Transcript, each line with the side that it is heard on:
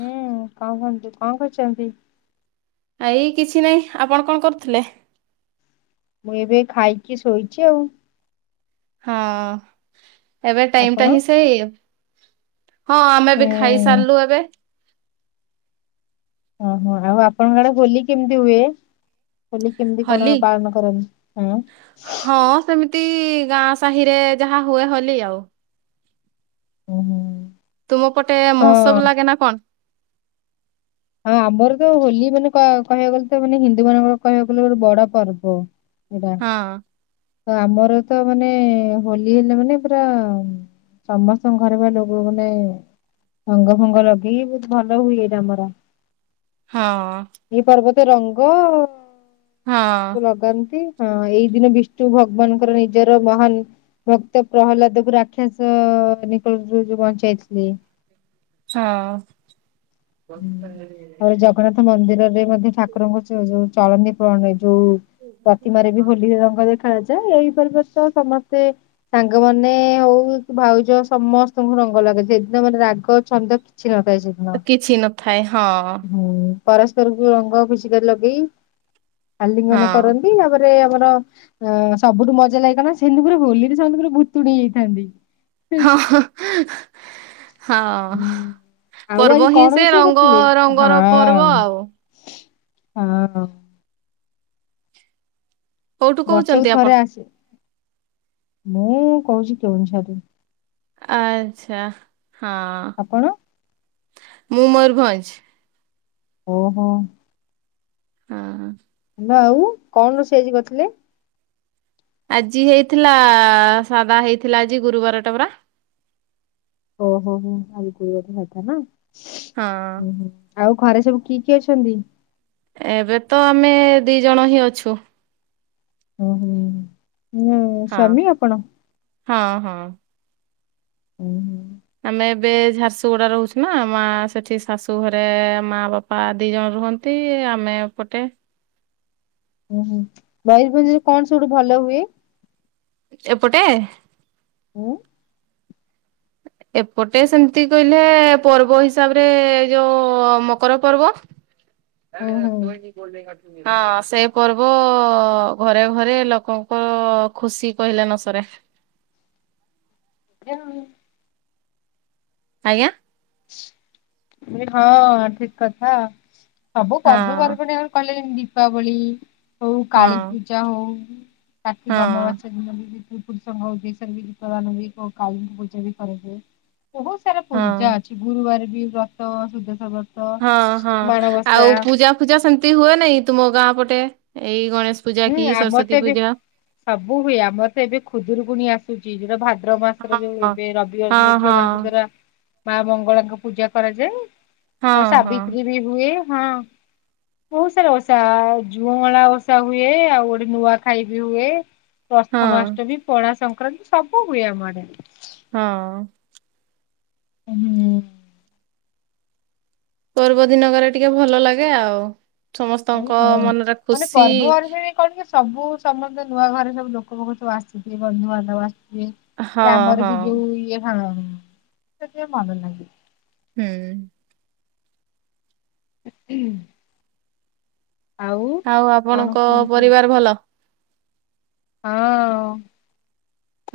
left: ହୁଁ କଣ କୁହନ୍ତ କଣ କରଛନ୍ତି?
right: ଏଇ କିଛି ନାଇଁ ଆପଣ କଣ କରୁଥିଲେ?
left: ମୁଁ ଏବେ ଖାଇକି ଶୋଇଛି ଆଉ।
right: ହଁ ଏବେ ଟାଇମ ଟା
left: ଆପଣ?
right: ହିଁ ସେଇ ହଁ ଆମେ ବି ଖାଇ
left: ହୁଁ
right: ସାରିଲୁ ଏବେ
left: ଓହୋ ଆଉ ଆପଣଙ୍କ ଆଡେ ହୋଲି କେମିତି ହୁଏ? ହୋଲି କେମିତି କଣ
right: ହୋଲି
left: ପାଳନ କରନ୍ତି ହଁ
right: ତୀଇ ଗାଁ ସାହିରେ ଯାହା ହୁଏ ହୋଲି ଆଉ।
left: ଓୁ ହଁ।
right: ତୁମ ପଟେ ମହୋତ୍ସବ ଲାଗେ ନା କଣ?
left: ହଁ ଆମର ତ ହୋଲି ମାନେ କହିବାକୁ ଗଲେ ତ ମାନେ ହିନ୍ଦୁ ମାନଙ୍କର କହିବାକୁ ଗଲେ ଗୋଟେ ବଡ ପର୍ବ। ଏଇଟା
right: ହଁ।
left: ଆମର ତ ମାନେ ହୋଲି ହେଲେ ମାନେ ପୁରା ସମସ୍ତଙ୍କ ଘରେ ଲୋକକୁ ନେଇ ରଙ୍ଗ ଫଙ୍ଗ ଲଗେଇ ବହୁତ ଭଲ ହୁଏ ଆମର
right: ହଁ।
left: ସେ ରଙ୍ଗ
right: ହଁ
left: ଲଗାନ୍ତି ହଁ ଏଇଦିନ ବିଷ୍ଣୁ ଭଗବାନଙ୍କର ନିଜର ମହାନ ଭକ୍ତ ପ୍ରହ୍ଲାଦକୁ ରାକ୍ଷାସ ନିକଟରୁ ଯୋଉ ବଞ୍ଚାଇଥିଲେ
right: ହଁ।
left: ତାପରେ ଜଗନ୍ନାଥ ମନ୍ଦିରରେ ମଧ୍ୟ ଠାକୁରଙ୍କ ଯୋଉ ଯୋଉ ଚଳନୀ ପଳଣ ଯୋଉ ପ୍ରତିମାରେ ବି ହୋଲି ରଙ୍ଗ ଦେଖାଯାଏ ଏଇ ପରିବର୍ଷ ସମସ୍ତେ ସାଙ୍ଗମାନେ ହଉ ଭାଉଜ ସମସ୍ତଙ୍କୁ ରଙ୍ଗ ଲାଗୁ ସେଦିନ ମାନେ ରାଗ ଛନ୍ଦ କିଛି ନ ଥାଏ ସେ ଦିନ
right: ଥାଏ ହଁ।
left: ପରସ୍ପରକୁ ରଙ୍ଗ ଖୁସିକା ଲଗେଇ ଆଲିଙ୍ଗନ
right: ହଁ
left: କରନ୍ତି ତାପରେ ମର ଅ ସବୁଠୁ ମଜା ଲାଗେ ନା ସେମତି ପୁରା ହୋଲିରେ ସମସ୍ତେ ପୁରା ଭୁତୁଣି ହେଇଥାନ୍ତି।
right: ହଁ ହଁ
left: ହୁଁ ଆଉ ଆଜି
right: ପର୍ବ ହିଁ
left: କଣ
right: ସେ
left: ରୋଷେଇ
right: ରଙ୍ଗ
left: କରିଥିଲେ?
right: ରଙ୍ଗ
left: ହଁ
right: ରଙ୍ଗର ପର୍ବ ଆଉ
left: ହଁ।
right: କୋଉଠୁ
left: ବର୍ସକୁ
right: କହୁଛନ୍ତି ଆପଣ?
left: ଥରେ ଆସେ ମୁଁ କହୁଛି କେଉଁଝର ରୁ
right: ଆଚ୍ଛା ହଁ।
left: ଆପଣ
right: ମୁଁ ମମୂରଭଞ୍ଜ।
left: ଓ ହୋ।
right: ହଁ।
left: ନା ଆଉ କଣ ରୋଷେଇ ଆଜି କରିଥିଲେ?
right: ଆଜି ହେଇଥିଲା ସାଧା ହେଇଥିଲା ଆଜି ଗୁରୁବାର ଟା ପରା
left: ଓହୋ ହୋଁ ଆଜି ଗୁରୁ ବାର ସାଧା ନା
right: ହଁ।
left: ହୁଁ ହୁଁ ଆଉ ଘରେ ସବୁ କି କି ଅଛନ୍ତି?
right: ଏବେ ତ ଆମେ ଦି ଜଣ ହିଁ ଅଛୁ।
left: ଓ ହୁଁ
right: ହଁ।
left: ସ୍ବାମୀ ଆପଣ?
right: ହଁ ହଁ।
left: ଓୁ।
right: ଆମେ ଏବେ ଝାରସୁଗୁଡା ରହୁଛୁ ନା ମା ସେଠି ଶାଶୁ ଘରେ ମା ବାପା ଦି ଜଣ ରୁହନ୍ତି। ଆମେ ଏ ପଟେ
left: ଓୁ ହୁଁ ମୟୂରଭଞ୍ଜରେ କଣ ସବୁଠୁ ଭଲ ହୁଏ?
right: ଏପଟେ?
left: ହୁଁ।
right: ଏପଟେ ସେମିତି କହିଲେ ପର୍ବ ହିସାବରେ ଏ ଯୋଉ ମକର ପର୍ବ [unintelligible] ଆବେ
left: ହୁଁ
right: ତଇଁ ବୋଲ ହଁ ସେ ପର୍ବ ଘରେ ଘରେ ଲୋକଙ୍କ ଖୁସି କହିଲେ ନସରେ [inaudible]
left: ଖାଇଲୁଣୀ? [unintelligible]
right: ଆଜ୍ଞା।
left: ହଁ ଠିକ୍ କଥା। ସବୁ
right: ହଁ
left: ପର୍ବ ପର୍ବାଣୀ ଆଉ କଲେ ଯେମିତି ଦୀପାବଳି ହୋଉ କାଳୀ
right: ହଁ।
left: ପୂଜା ହୋଉ କାର୍ତ୍ତିକ
right: ହଁ
left: ଅମବାସ୍ୟା ଦିନ ବି ଯିବି। [unintelligible] ପୁରୁଷଙ୍ଗ ଦେଶର ବି ଗୀତଗାନ ବି କାଳୀଙ୍କ ପୂଜା ବି କରନ୍ତି ବହୁତ ସାରା
right: ହଁ
left: ପୂଜା ଅଛି। ଗୁରୁବାରେ ବି ବ୍ରତ ସୁଦଶ୍ରା ବ୍ରତ
right: ହଁ ହଁ ଆଉ
left: ମାଣବସା
right: ପୂଜା ଫୂଜା ସେମତି ହୁଏ ନାଇଁ ତୁମ ଗାଁ ପଟେ ଏଇ ଗଣେଶ ପୂଜା
left: ହୁଁ
right: କି
left: ଆମର
right: ସରସ୍ଵତୀ
left: ତ ଏବେ
right: ପୂଜା
left: ସବୁ ହୁଏ ଆମର ତ ଏବେ ଖୁଦୁରୁକୁୁଣି ଆସୁଚି ଯୋଉଟା ଭା ଭଦ୍ର ମାସରେ
right: ହଁ
left: ଯୋଉ ହୁଏ ଏବେ ରବିବାରେ
right: ହଁ
left: ଦିନ
right: ହଁ
left: ଝିଅ ମାନଙ୍କ ଦ୍ଵାରା ମା ମଙ୍ଗଳାଙ୍କ ପୂଜା କରାଯାଏ।
right: ହଁ
left: ଆଉ
right: ହଁ
left: ସାବିତ୍ରୀ ବି ହୁଏ। ହଁ ବହୁତ ସାରା ଓଷା ଝୁଅମଳା ଓଷା ହୁ ହୁଏ ଆଉ ଗୋଟେ ନୂଆଁ ଖାଇ ବି ହୁଏ
right: ହଁ ହଁ
left: ପ୍ରଥମାଷ୍ଟମୀ ପଣା ସଂ କ୍ରାନ୍ତି ସବୁ ହୁଏ ଆମ ଆଡେ।
right: ହଁ।
left: ହୁଁ।
right: ପର୍ବ ଦିନ କରେ ଟିକେ ଭଲ ଲାଗେ ଆଉ। ସମସ୍ତଙ୍କ
left: ଆଲେ ହଁ
right: ମନରେ
left: ମାନେ
right: ଖୁସି
left: ପର୍ବପର୍ବାୀ କଣ ସବୁ ସମସ୍ତେ ନୂଆ ଘରେ ସବୁ ଲୋକ ଫୋକ ସବୁ ଆସନ୍ତି ବନ୍ଧୁବାନ୍ଧବ ଆସି ବେ
right: ହଁ
left: ସେ ଆମର
right: ହଁ
left: ବି ଯୋଉ ଇଏ ହଁ ସେଥିପାଇଁ ଭଲ ଲାଗେ।
right: ହୁଁ। ଆଉ
left: କଣ
right: ଆପଣଙ୍କ
left: କୁହନ୍ତୁ
right: ପରିବାର ଭଲ?
left: ହଁ।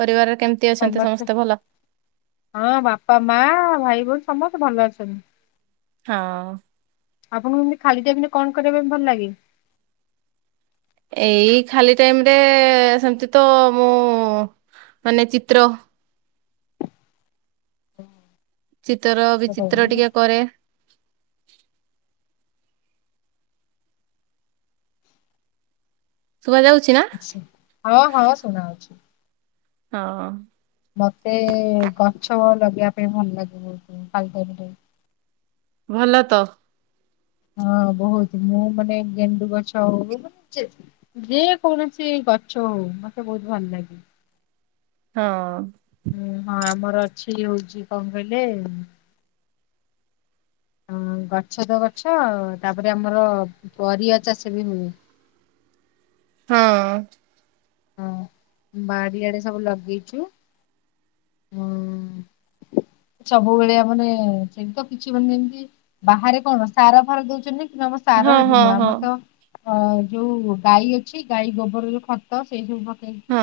right: ପରିବାର ରେ
left: ସମନ୍ତେ ହଁ ବାପା ମା ଭାଇ ବୋଉ ସମସ୍ତେ ଭଲ ଅଛନ୍ତି।
right: ହଁ।
left: ଆପଣଙ୍କୁ ଏମିତି ଖାଲି ଟାଇମ୍ ରେ କଣ କରିବା ପାଇଁ ଭଲ ଲାଗେ।
right: ଏଇ ଖାଲି ଟାଇମ ରେ ସେମତି ତ ମୁଁ ମାନେ ଚିତ୍ର। ଚିତ୍ର ବିଚିତ୍ର
left: ତ
right: ଟିକେ କରେ। ଶୁଭା ଯାଉଛି ନା
left: ହଁ ହଁ ଶୁଣା ଯାଉଛି।
right: ଅ
left: ମତେ ଗଛ ଲଗେଇବା ପାଇଁ ଭଲ ଲାଗେ ବହୁତ ଖାଲି ଟାଇମ୍ ରେ।
right: ଭଲ ତ
left: ହ ବହୁତ ମୁଁ ମାନେ ଗେଣ୍ଡୁ ଗଛ ହଉ ମାନେ ଯେ କୌଣସି ଗଛ ହଉ। ମତେ ବହୁତ ଭଲ ଲାଗେ।
right: ହଁ
left: ହୁଁ ହଁ ଆମର ଅଛି ଇଏ ହେଉଛି। କଣ କହିଲେ ହଁ ଗଛ ତ ଗଛ ତାପରେ ଆମର ପରିବା ଚାଷ ବି ହୁଏ।
right: ହଁ।
left: ହଁ ବାଡିଆଡେ ସବୁ ଲଗେଇଛୁ। ଉଁ, ସବୁବେଳେ ଆ ମାନେ [unintelligible] ବାହାରେ କଣ ସାର ଫାର ଦଉଛନ୍ତି। ନମସ୍ ସାର
right: ହଁ
left: ହେଠି
right: ହଁ
left: ନୁଆ
right: ହଁ
left: ଆମର ତ ଅ ଯୋଉ ଗାଈ ଅଛି ଗାଈ ଗୋବର ଯୋଉ ଖତ ସେଇ ସବୁ ପକେଇକି
right: ହଁ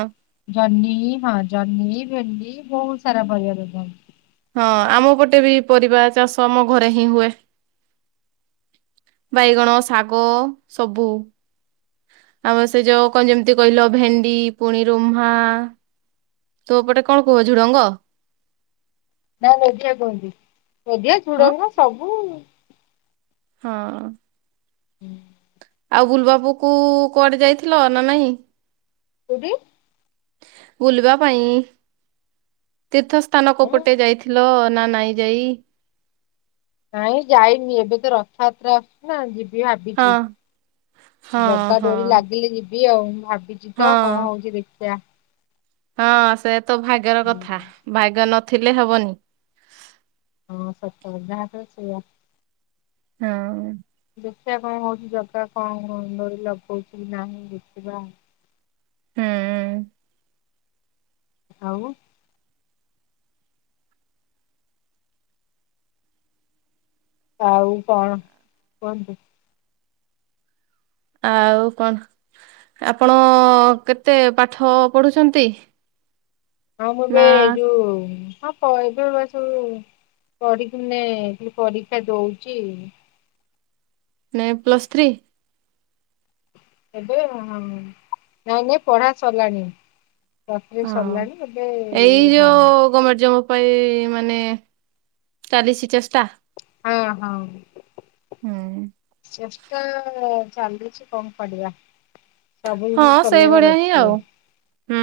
left: ଜହ୍ନି ହଁ ଜହ୍ନି ଭେଣ୍ଡି ବହୁତ ସାରା ପରିବା ଲଗା ହେଇଚି।
right: ହଁ ଆମ ପଟେ ବି ପରିବା ଚାଷ ଆମ ଘରେ ହିଁ ହୁଏ। ବାଇଗଣ ଶାଗ ସବୁ। ଆମ ସେ ଯୋଉ କଣ ଯେମିତି କହିଲ ଭେଣ୍ଡି ପୁଣି ରୁହ୍ମା। ତୋପଟେ କଣ କୁହ ଝୁଡ଼ଙ୍ଗ।
left: ନା ନୋଧିଆ କୁହନ୍ତି ନଧିଆ
right: ହଁ
left: ଝୁଡଙ୍ଗ ସବୁ।
right: ହଁ।
left: ହୁଁ
right: ଆଉ ବୁଲିବାବୁ କୁ କୁଆଡ଼େ ଯାଇଥିଲ ନା ନାଇଁ।
left: କୋଉଠି।
right: ବୁଲିବା ପାଇଁ ତୀର୍ଥ ସ୍ଥାନ
left: ମୁଁ
right: କୋପଟେ ଯାଇଥିଲ ନା ନାଇଁ ଯାଇ।
left: ନାଇଁ ଯାଇନି ଏବେ ତ ରଥଯାତ୍ରା ଆସୁଚି ନା ଯି ଯିବି
right: ହଁ
left: ଭାବିଛି
right: ହଁ
left: ଜଗା
right: ହଁ
left: ଡୋରି ଲାଗିଲେ ଯି ଯିବି ଆଉ ମୁଁ ଭାବିଚି ତ କଅ
right: ହଁ
left: ହଉଚି ଦେଖିବା
right: ହଁ ସେ ତ ଭାଗ୍ୟର କଥା ଭାଗ୍ୟ ନଥିଲେ ହବନି।
left: ହଁ ସତ ଯାହା କହିଲୁ ସେଇଆ।
right: ହଁ।
left: ଦେଖିବା କଣ ହଉଚି ଜଗା କଣ ଡୋରି ଲଗଉଚିକି ନାହିଁ ଦେଖିବା।
right: ହୁଁ।
left: ଆଉ। ଆଉ କଣ କୁହନ୍ତୁ।
right: ଆଉ କଣ ଆପଣ କେତେ ପାଠ ପଢୁଛନ୍ତି।
left: ହଁ ମୁଁ
right: ନା
left: ଏବେ ଯୋଉ ହଁ ପ ଏବେ ବା ସବୁ ପଢ଼ି କିନେ ଖାଲିପରୀକ୍ଷା ଦଉଚି।
right: ନାଇଁ ପ୍ଲସ୍ ଥ୍ରୀ।
left: ଏବେ ହଁ ହଁ ନାଇଁ ନାଇଁ ପଢା ସରିଲାଣୀ।
right: ହଁ ଏଇ
left: ହଁ
right: ଯୋଉ ଗମେଣ୍ଟ ଜବ୍ ପାଇଁ ମାନେ ଚାଲିଚି ଚେଷ୍ଟା।
left: ହଁ ହଁ
right: ହୁଁ।
left: ଚେଷ୍ଟା ଚାଲିଚି କଣ କରିବା ସବୁଦିନ
right: ହଁ ସେଇଭଳିଆ
left: ଚଲେଇବାର
right: ହିଁ ଆଉ
left: ଅଛି।
right: ହୁଁ।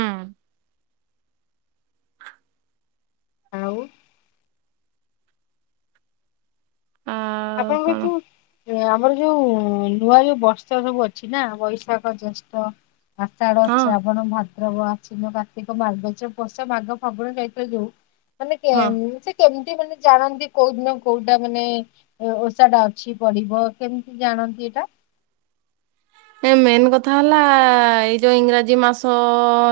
left: ଆଉ।
right: ଆଉ
left: ଆପଣଙ୍କର
right: କଣ
left: ଯୋଉ ଆମର ଯୋଉ ନୂଆ ଯୋଉ ବର୍ଷ ସବୁ ଅଛି ନା ବୈଶାଖ ଜେଷ୍ଠ ଆଷାଢ଼
right: ହଁ
left: ଶ୍ରାବଣ ଭା ଭାଦ୍ରାବ ଆଶ୍ୱିନ, କାର୍ତ୍ତିକ, ମାର୍ଗଶୀର, ପୌଷ, ମାଘ, ଫଗୁଣ, ଚୈତ୍ର ଯୋଉ ମାନେ
right: ହଁ।
left: କେମ୍ କେମିତି ମାନେ ଜାଣନ୍ତି କୋଉଦିନ କୋଉଟା ମାନେ ଓ ଓଷା ଟା ଅଛି ପଡ଼ିବ କେମିତି ଜାଣନ୍ତି ଏଇଟା।
right: ଏ ମେନ୍ କଥା ହେଲା ଆ, ଆ, ଏଇ ଯୋଉ ଇଂରାଜୀ ମାସ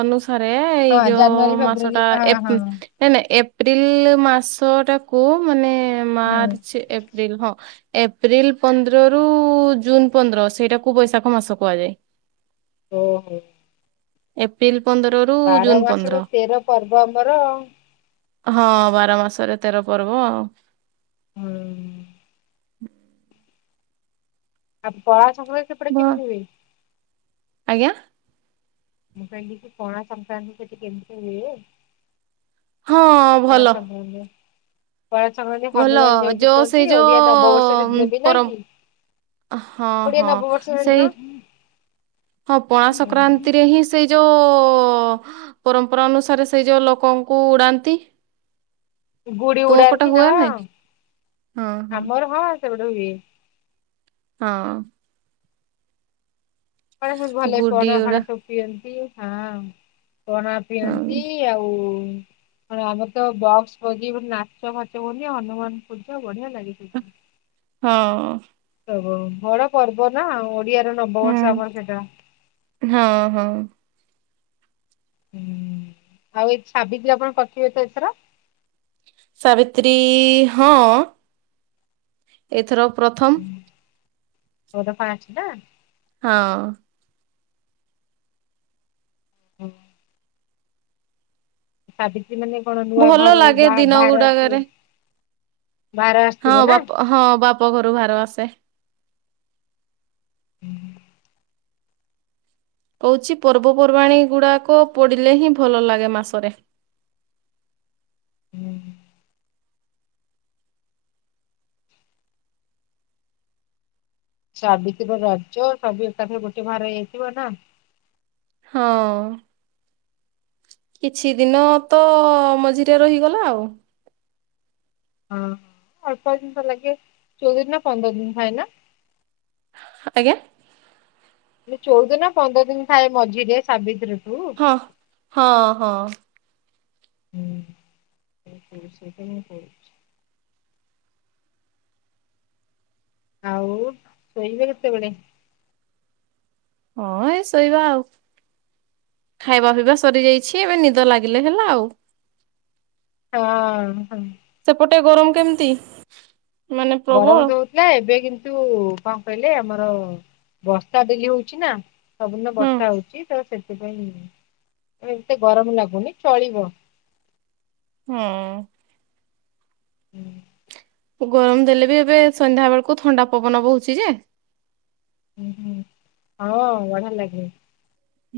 right: ଅନୁ ସାରେ ଏଇ
left: ହଁ
right: ଯୋଉ
left: ଜାନୁଆରୀ ଫେବୃଆରୀ
right: ମାସଟା ନାଇଁ
left: ହଁ
right: ଏପ୍
left: ହଁ
right: ନାଇଁ ନାଇଁ ଏପ୍ ଏପ୍ରିଲ୍ ମାସ ଟା କୁ ମାନେ
left: ହୁଁ
right: ମାର୍ଚ୍ଚ ଏପ୍ରିଲ୍ ହଁ ଏପ୍ରିଲ୍ ପନ୍ଦର ରୁ ଜୁନ୍ ପନ୍ଦର ସେଇଟାକୁ ବୈଶାଖ ମାସ କୁହାଯାଏ।
left: ଓହୋ।
right: ଏପ୍ରିଲ୍
left: ବାର ମାସରେ ତେର ପର୍ବ ଆମର।
right: ହଁ ବାର ମାସରେ ତେର ପର୍ବ ଆଉ।
left: ହୁଁ।
right: [inaudible]
left: ଆ ପଳାସଂକ୍ରାନ୍ତି ସେପଟେ
right: ଭ
left: କେମିତି ହୁଏ?
right: ଆଜ୍ଞା।
left: ମୁଁ କହିଲିକି ପଣା ସଂକ୍ରାନ୍ତି ସେଠି କେମିତି ହୁଏ?
right: ହଁ ଭଲ।
left: କଣ [unintelligible]
right: ଭଲ ଯୋଉ
left: କୁହନ୍ତି
right: ସେଇ
left: ଓଡିଆ ନବବର୍ଷ
right: ଯୋଉଁ
left: ସେଦିନ ବି ନା
right: ପର
left: କି?
right: ହଁ
left: ଓଡିଆ
right: ହଁ
left: ନବବର୍ଷ
right: ସେଇ
left: ସେଦିନ
right: ହଁ ପଣା
left: ହୁଁ
right: ସଂକ୍ରାନ୍ତିରେ ହିଁ ସେଇ ଯୋଉ ପରମ୍ପରା ଅନୁସାରେ ସେଇ ଯୋଉ ଲୋକଙ୍କୁ ଉଡାନ୍ତି
left: ଗୁଡି
right: ତୁମ ପଟେ
left: ଉଡାନ୍ତି ହଁ
right: ହୁଏ ନାଇଁ?
left: ଆମର ହଁ ସେଗୁଡା ହୁଏ।
right: ହଁ।
left: ଆଣ ସବୁ ଭଲ
right: ଗୁଡି
left: ପଣା ଫଣା
right: ଉଡା
left: ସବୁ ପିଅନ୍ତି ହଁ। ପଣା
right: ହଁ।
left: ପିଅନ୍ତି ଆଉ ଆମେ ତ ବକ୍ସ ବଜିବ ନାଚ ଫାଚ ବୁନି ହନୁମାନ ପୂଜା ବଢିଆ ଲାଗିଚୁ।
right: ହଁ।
left: ହବ ବଡ ପର୍ବ ନା। ଓଡିଆର ନବବର୍ଷ
right: ହୁଁ।
left: ଆମର କେତେଟା
right: ହଁ ହଁ
left: ହୁଁ ଆଉ ଏ ସାବିତ୍ରୀ ଆପଣ କରିଥିବେ ତ ଏଥର?
right: ସାବିତ୍ରୀ ହଁ। ଏଥର ପ୍ରଥମ୍।
left: ଓ ଦୋ ପାଞ୍ଚ ଟା।
right: ହଁ।
left: ହୁଁ। ସାବିତ୍ରୀ ମାନେ କଣ ନୂଆ
right: ଭଲ
left: ଘର
right: ଲାଗେ
left: ଯା
right: ଦିନ
left: ଭାର
right: ଗୁଡାକରେ
left: ଆସିବ?
right: ହଁ ବାପ ହଁ ବାପ ଘରୁ ଭାର ଆସେ।
left: ହୁଁ।
right: କହୁଚି ପର୍ବପର୍ବାଣୀ ଗୁଡ଼ାକ ପଡିଲେ ହିଁ ଭଲ ଲାଗେ ମାସରେ।
left: ହୁଁ! ସାବିତ୍ରୀ ରଜ ସବୁ ଏକାଠେ ଗୋଟେ ବାହାର ହେଇଯାଇଥିବ ନା
right: ହଁ! କିଛି ଦିନ ତ ମଝିରେ ରହିଗଲା ଆଉ।
left: ହଁ ଅଳ୍ପ ଦିନ ତ ଲାଗେ ଚଉଦିନ ନା ପନ୍ଦର ଦିନ ଥାଏ ନା?
right: ଆଜ୍ଞା!
left: ଚଉଦିନ ନା ପନ୍ଦର ଦିନ ଥାଏ ମଝିରେ ସାବିତ୍ରୀ
right: ହଁ ହଁ ହଁ।
left: ହୁଁ ପ ସେ ତ ମୁଁ ପଛି [unintelligible] ଆଉ ଶୋଇବେ କେତେବେଳେ?
right: ହଁ ଏଇ ଶୋଇବା ଆଉ। ଖାଇବା ପିଇବା ସରିଯାଇଛି। ଏବେ ନିଦ ଲାଗିଲେ ହେଲା ଆଉ।
left: ହଁ ହଁ।
right: ସେପଟେ ଗରମ କେମିତି? ମାନେ
left: ଗରମ
right: ପ୍ରବଳ?
left: ଦ ହଉଥିଲା ଏବେ କିନ୍ତୁ କଣ କହିଲ ଆମର ବର୍ଷା ଡେଲି ହଉଛି ନା ସବୁଦିନ
right: ହୁଁ
left: ବର୍ଷା ହଉଛି ତ ସେ ସେଥିପାଇଁ ଏତେ ଗରମ ଲାଗୁନି ଚଳିବ।
right: ହୁଁ।
left: ହୁଁ
right: ଗରମ ଦେଲେ ବି ଏବେ ସନ୍ଧ୍ୟା ବେଳକୁ ଥଣ୍ଡା ପବନ ବୋହୁଛି ଯେ
left: ହ ହୁଁ ହଁ ବଢିଆ ଲାଗେ।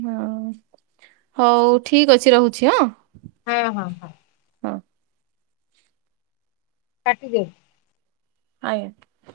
right: ହଁ ହଉ ଠିକ ଅଛି ରହୁଛି ହଁ।
left: ହଁ ହଁ ହଁ।
right: ହଁ।
left: କାଟି ଦେ
right: ଆଜ୍ଞ